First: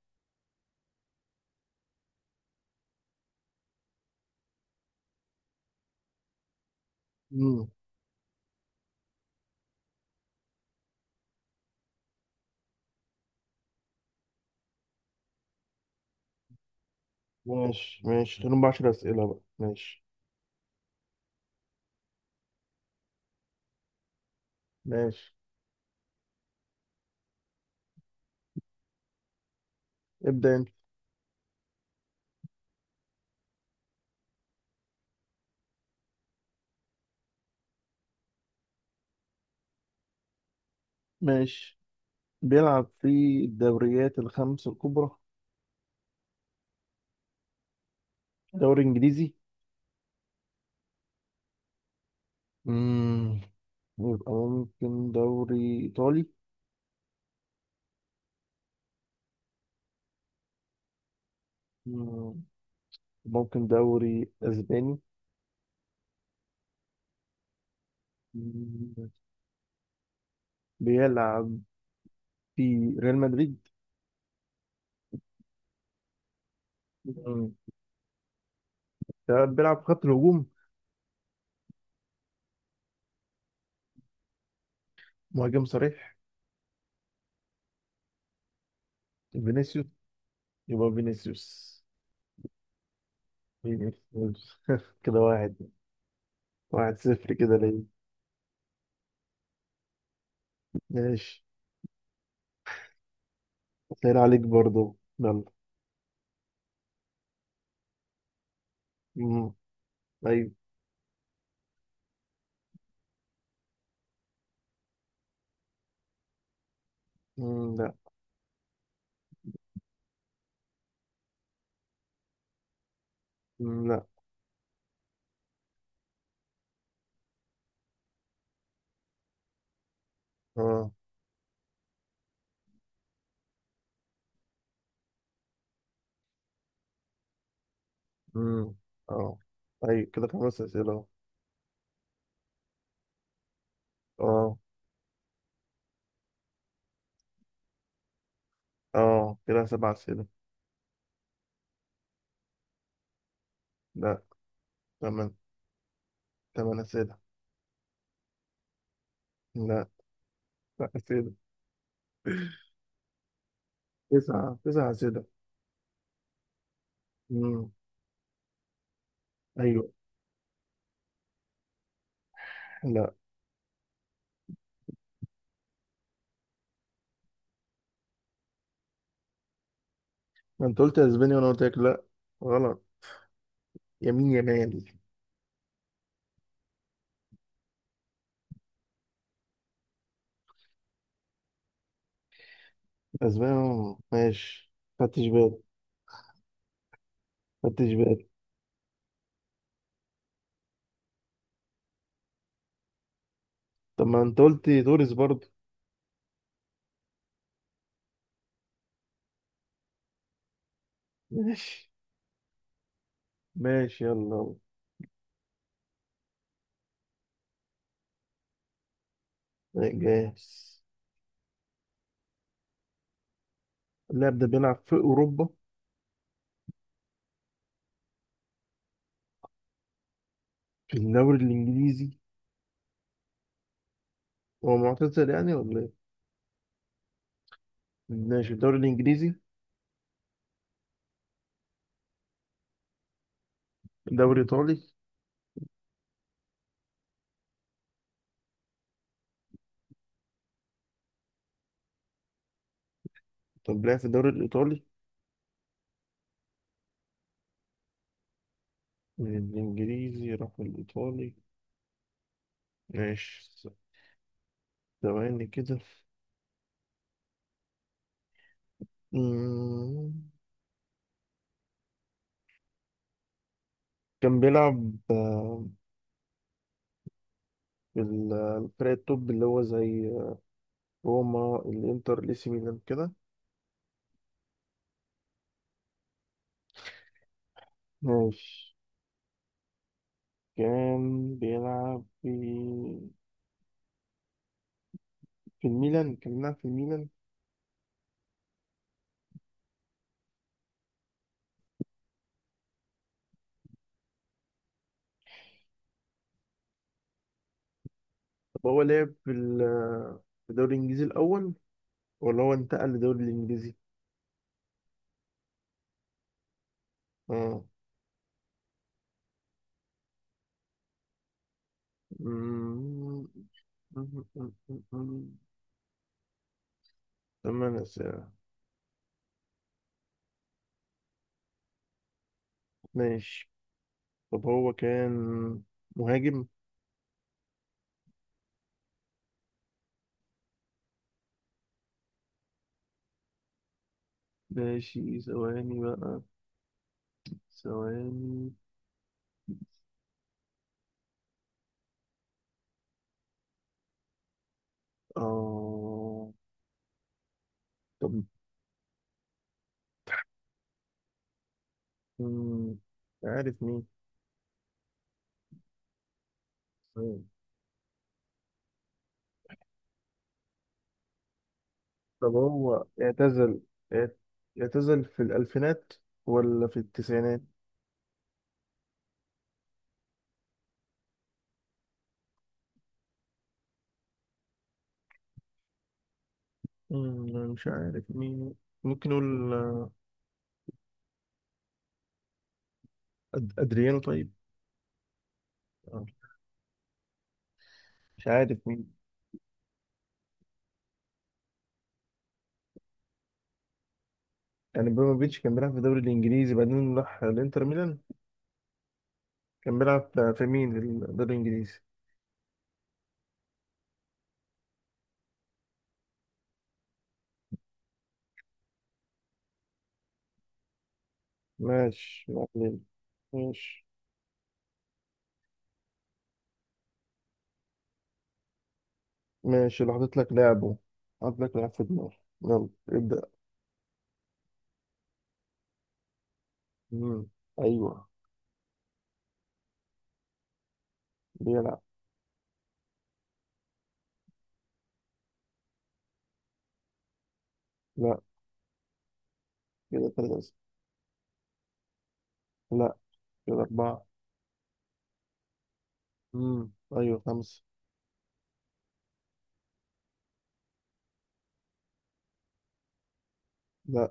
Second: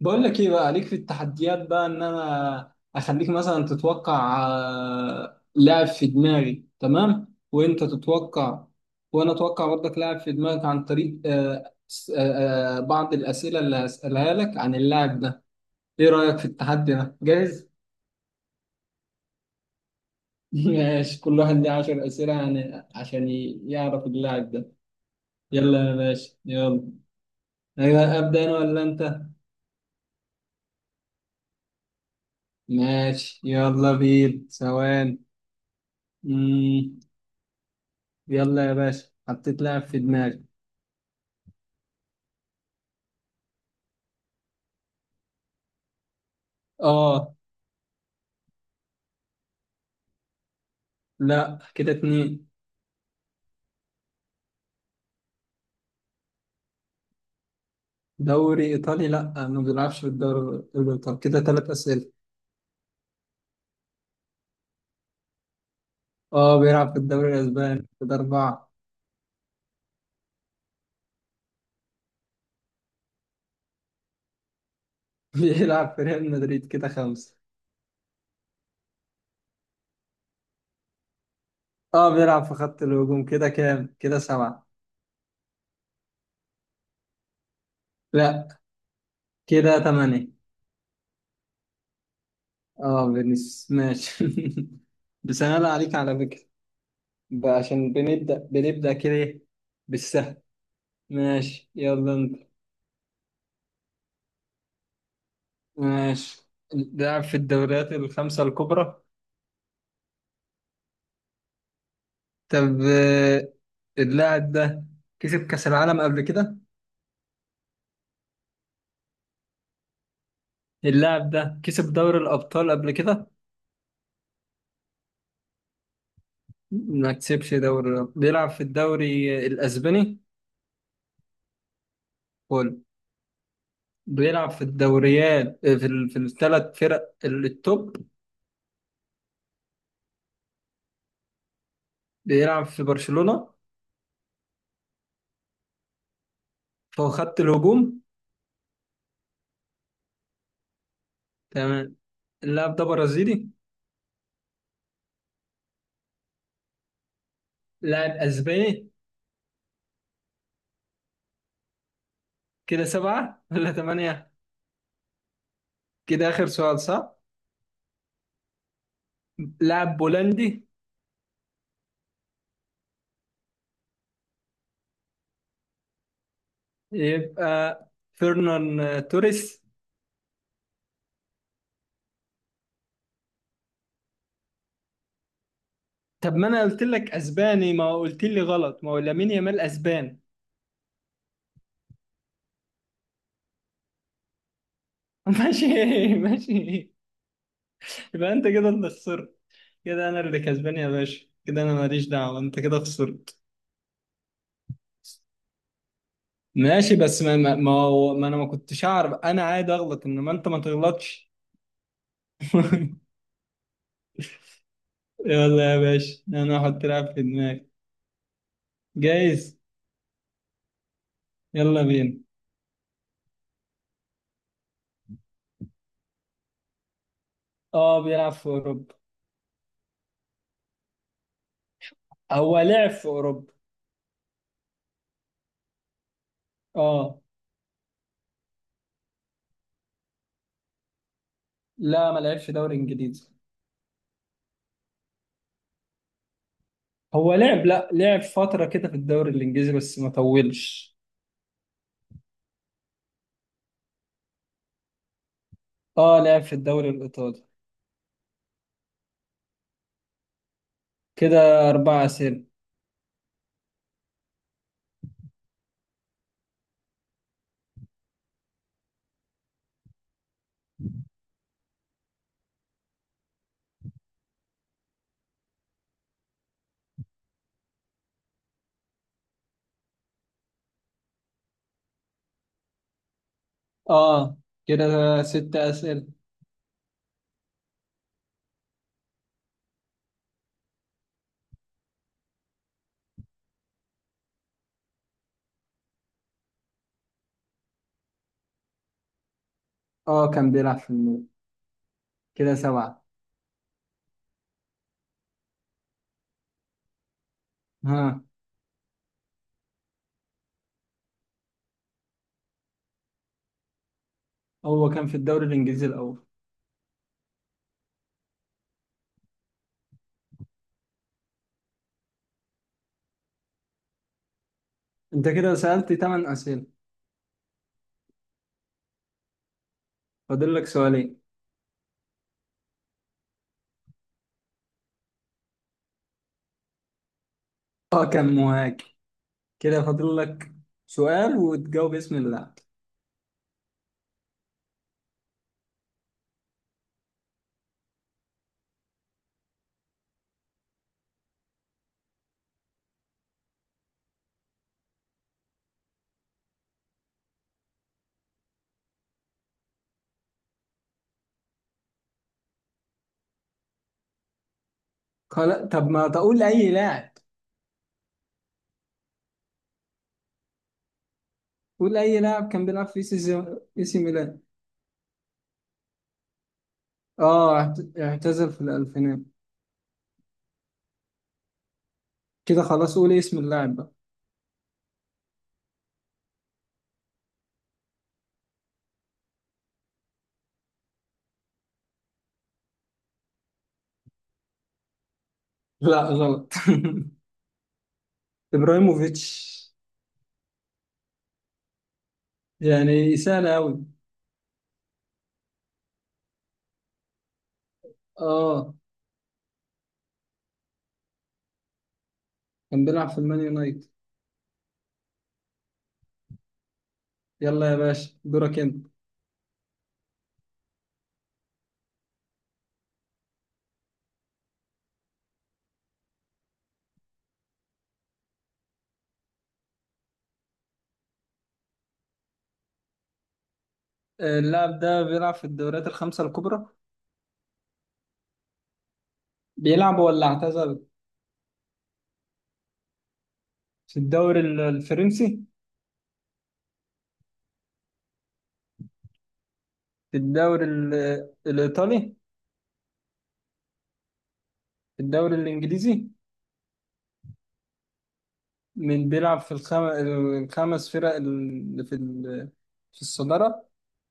بقول لك ايه بقى؟ عليك في التحديات بقى، ان انا اخليك مثلا تتوقع لاعب في دماغي. تمام، مم. وانت تتوقع وانا اتوقع برضك لاعب في دماغك عن طريق بعض الاسئله اللي هسالها لك عن اللاعب ده. ايه رايك في التحدي ده؟ جاهز؟ ماشي ماشي، خليهم ب10 أسئلة بقى. ماشي ماشي، كل واحد ليه 10 اسئله يعني عشان يعرف اللاعب ده. ماشي، يلا يا باشا، يلا. أيوة، ابدا انا ولا انت؟ ابدأ أنت. ماشي، يلا بينا. ثواني. يلا يا باشا، حطيت لاعب في دماغي. ماشي، بيلعب في الدوريات الخمس الكبرى. اه. دوري إنجليزي؟ لا كده 2. مم. يبقى ممكن دوري إيطالي؟ دوري ايطالي؟ لا، ما بيلعبش في الدوري الايطالي، كده 3 اسئله. مم. ممكن دوري أسباني؟ اه، بيلعب في الدوري الاسباني، كده 4. مم. بيلعب في ريال مدريد؟ بيلعب في ريال مدريد، كده 5. مم. ده بيلعب في خط الهجوم؟ اه، بيلعب في خط الهجوم، كده كام؟ كده 7. مهاجم صريح؟ لا، كده فينيسيوس. 8. يبقى فينيسيوس. اه، فينيسيوس، ماشي. فينيسيوس كده بس انا لا واحد. عليك على فكره، 1-0 بقى كده ليه؟ عشان بنبدا كده إيه؟ بالسهل. ماشي، ماشي، يلا انت. سهل عليك برضو يلا. ماشي. لعب في الدوريات الخمسة الكبرى. مم. أيوة. طب اللاعب ده كسب كأس العالم قبل كده؟ مم. لا. اللاعب ده كسب دوري الأبطال قبل كده؟ مم. لا. ما كسبش دوري الأبطال، بيلعب في الدوري الأسباني، اه. فول. بيلعب في الدوريات في الثلاث فرق التوب. مم. اه، أيوة كده 5 أسئلة أهو. بيلعب في برشلونة، اه. فهو خط الهجوم. اه كده 7 أسئلة. تمام. اللاعب ده برازيلي؟ لا. تمن تمن أسئلة. لاعب أسباني. لا. لا أسئلة. كده 7 ولا 8؟ تسعة تسعة أسئلة. كده آخر سؤال، صح؟ مم. أيوة. لاعب بولندي؟ لا، يبقى فيرنان توريس. ما أنت قلت أسبانيا وأنا قلت لك لا. غلط. يمين يمين. طب ما انا قلت لك اسباني، ما قلت لي غلط، ما هو لامين يامال اسبان. أسبانيا ماشي. خدتش بالي. ماشي، ماشي. خدتش بالي. يبقى انت كده اللي خسرت. كده انا اللي كسبان يا باشا، كده انا ماليش دعوه، انت كده خسرت. طب ما أنت قلت تونس برضو. ماشي، بس ما انا ما كنتش اعرف، انا عادي اغلط، انما انت ما تغلطش. ماشي. ماشي يلا. يلا يا باشا، انا هحط لاعب في دماغي. جايز. جاهز. يلا بينا. اللاعب ده بيلعب في أوروبا. اه، بيلعب في اوروبا. في الدوري الإنجليزي. هو لعب في اوروبا. هو معتزل يعني ولا إيه؟ اه. ماشي، الدوري الإنجليزي. لا، ما لعبش دوري انجليزي. الدوري الإيطالي. هو لعب، لا، لعب فترة كده في الدوري الإنجليزي بس ما طولش. طب لعب في الدوري الإيطالي. اه، لعب في الدوري الإيطالي. من الإنجليزي راح الإيطالي. كده 4 أسئلة. ماشي. ثواني كده. مم. كان بيلعب في الفرق التوب اللي هو زي روما الإنتر الإي سي ميلان كده. اه، كده 6 أسئلة. ماشي. كان بيلعب في الميلان. كان بيلعب في الميلان. اه، كان بيلعب في الميلان. كده 7. ها. طب هو لعب في في الدوري الإنجليزي الأول، ولا هو انتقل للدوري الإنجليزي؟ هو كان في الدوري الإنجليزي الأول. اه. مم. مم. مم. أنت مم. كده سألت 8 أسئلة، تمام ساعة. فاضل لك 2. ماشي. طب هو كان مهاجم. اه، كان مهاجم. كده فاضل لك سؤال وتجاوب اسم اللاعب. ماشي، ثواني بقى. ثواني. اه. طب. مم. عارف مين؟ خلاص، طب ما تقول أي لاعب. مم. قول أي طب لاعب كان هو بيلعب في سي اعتزل. سي اعت- ميلان. اعتزل في الألفينات ولا في التسعينات؟ اه، اعتزل في الألفينات. كده خلاص، قولي اسم اللاعب بقى. مش عارف مين. ممكن نقول أدريانو طيب؟ لا آه، غلط. مش عارف مين. ابراهيموفيتش، يعني سهلة أوي. يعني بريموفيتش كان بيلعب في الدوري الانجليزي، بعدين راح الانتر ميلان. اه، كان بيلعب في مين، في الدوري الانجليزي؟ كان بيلعب في المان يونايتد. يلا يا باشا، دورك انت. ماشي معلم. ماشي. ماشي لو حطيت لك لعبه. حطيت لك لعب في دماغي. يلا ابدأ. اللاعب ده بيلعب في الدوريات الخمسة الكبرى. مم. ايوه. بيلعب ولا اعتزل؟ بيلعب. في الدوري الفرنسي. لا، كده في ثلاثة. الدوري الإيطالي. لا، كده أربعة. في الدوري الإنجليزي. مم. ايوه، خمسة. من بيلعب في الخمس فرق اللي في في الصدارة؟ لا،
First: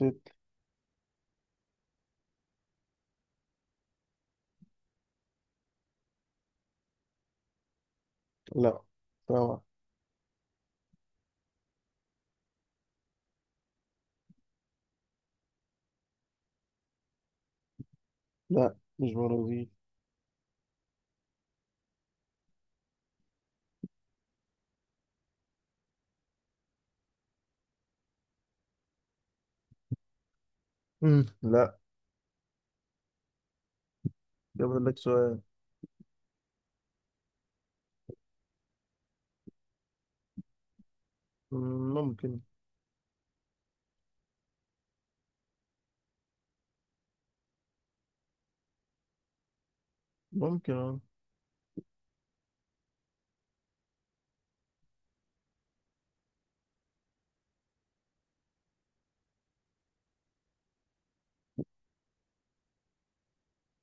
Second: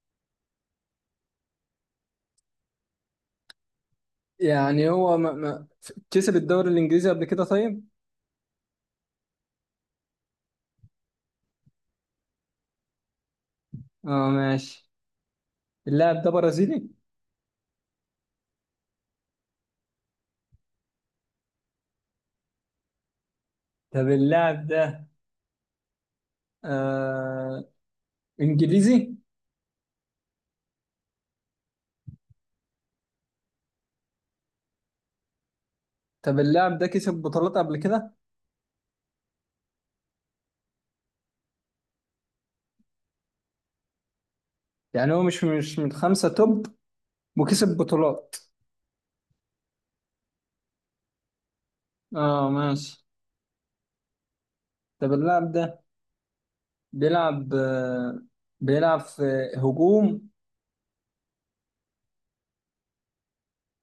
ست. يعني هو ما... ما... كسب الدوري الإنجليزي قبل كده؟ طيب. لا، سبعة. اه ماشي. اللاعب ده برازيلي؟ لا، مش برازيل. طب اللاعب ده آه انجليزي؟ مم. لا. ده فاضل لك سؤال. طب اللاعب ده كسب بطولات قبل كده؟ ممكن. يعني هو مش من خمسة توب، وكسب بطولات. ممكن اه. اه ماشي. طب اللاعب ده بيلعب آه بيلعب في هجوم.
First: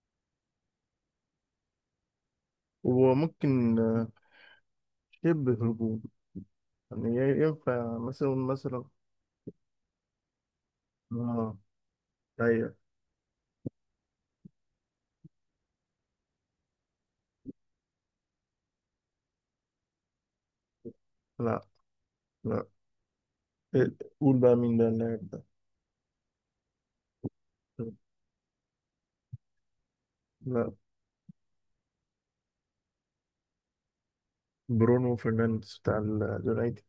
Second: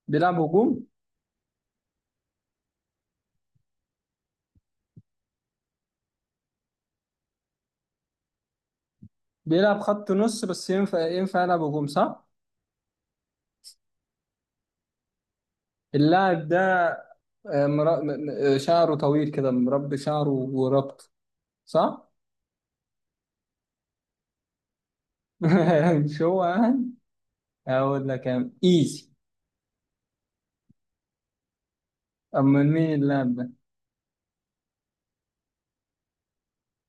بيلعب هجوم. وممكن شبه هجوم. يعني ينفع مثلا مثلا. بيلعب خط نص بس ينفع آه. يلعب هجوم، صح؟ أيوة. اللاعب ده آه مرا... م- م- آه، شعره طويل كده، مربي شعره وربط، لا. صح؟ لا. إيه، قول بقى مين ده اللاعب ده. مش هو يعني. هقول لك. ايزي. لا. أما مين اللاعب ده؟ برونو فرنانديز بتاع اليونايتد.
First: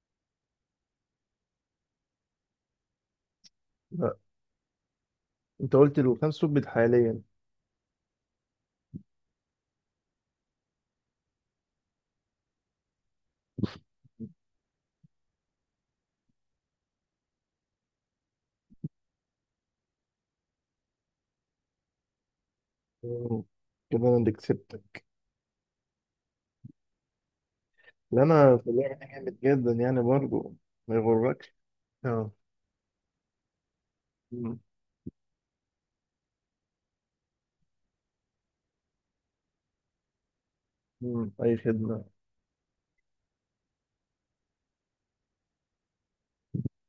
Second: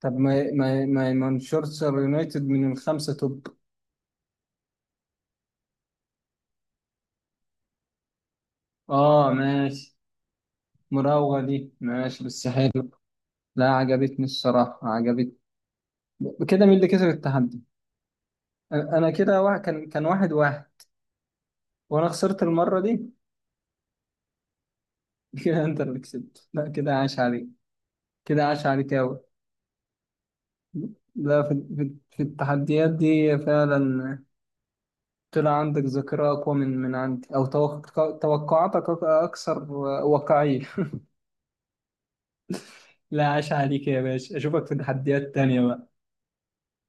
طب ما ما ما مانشستر يونايتد من الخمسة توب. لا. أنت قلت له كان سبت حاليا. ماشي، مراوغة دي ماشي بس حلو. لا، عجبتني الصراحة، عجبتني. كده مين اللي كسب التحدي؟ أنا كده واحد، كان 1-1، وأنا خسرت المرة دي. مم. كده أنا اللي كسبتك. كده أنت اللي كسبت، لا كده عاش عليك. لا، كده أنا عاش في عليك اللعبة دي أوي. جامد جدا يعني برضه. ما لا، يغركش. في اه. التحديات دي فعلا. مم. طلع عندك ذاكرة أقوى من عندي، أو توقعاتك أكثر واقعية. مم. أي خدمة. لا عاش عليك يا باشا، اشوفك في تحديات تانية بقى.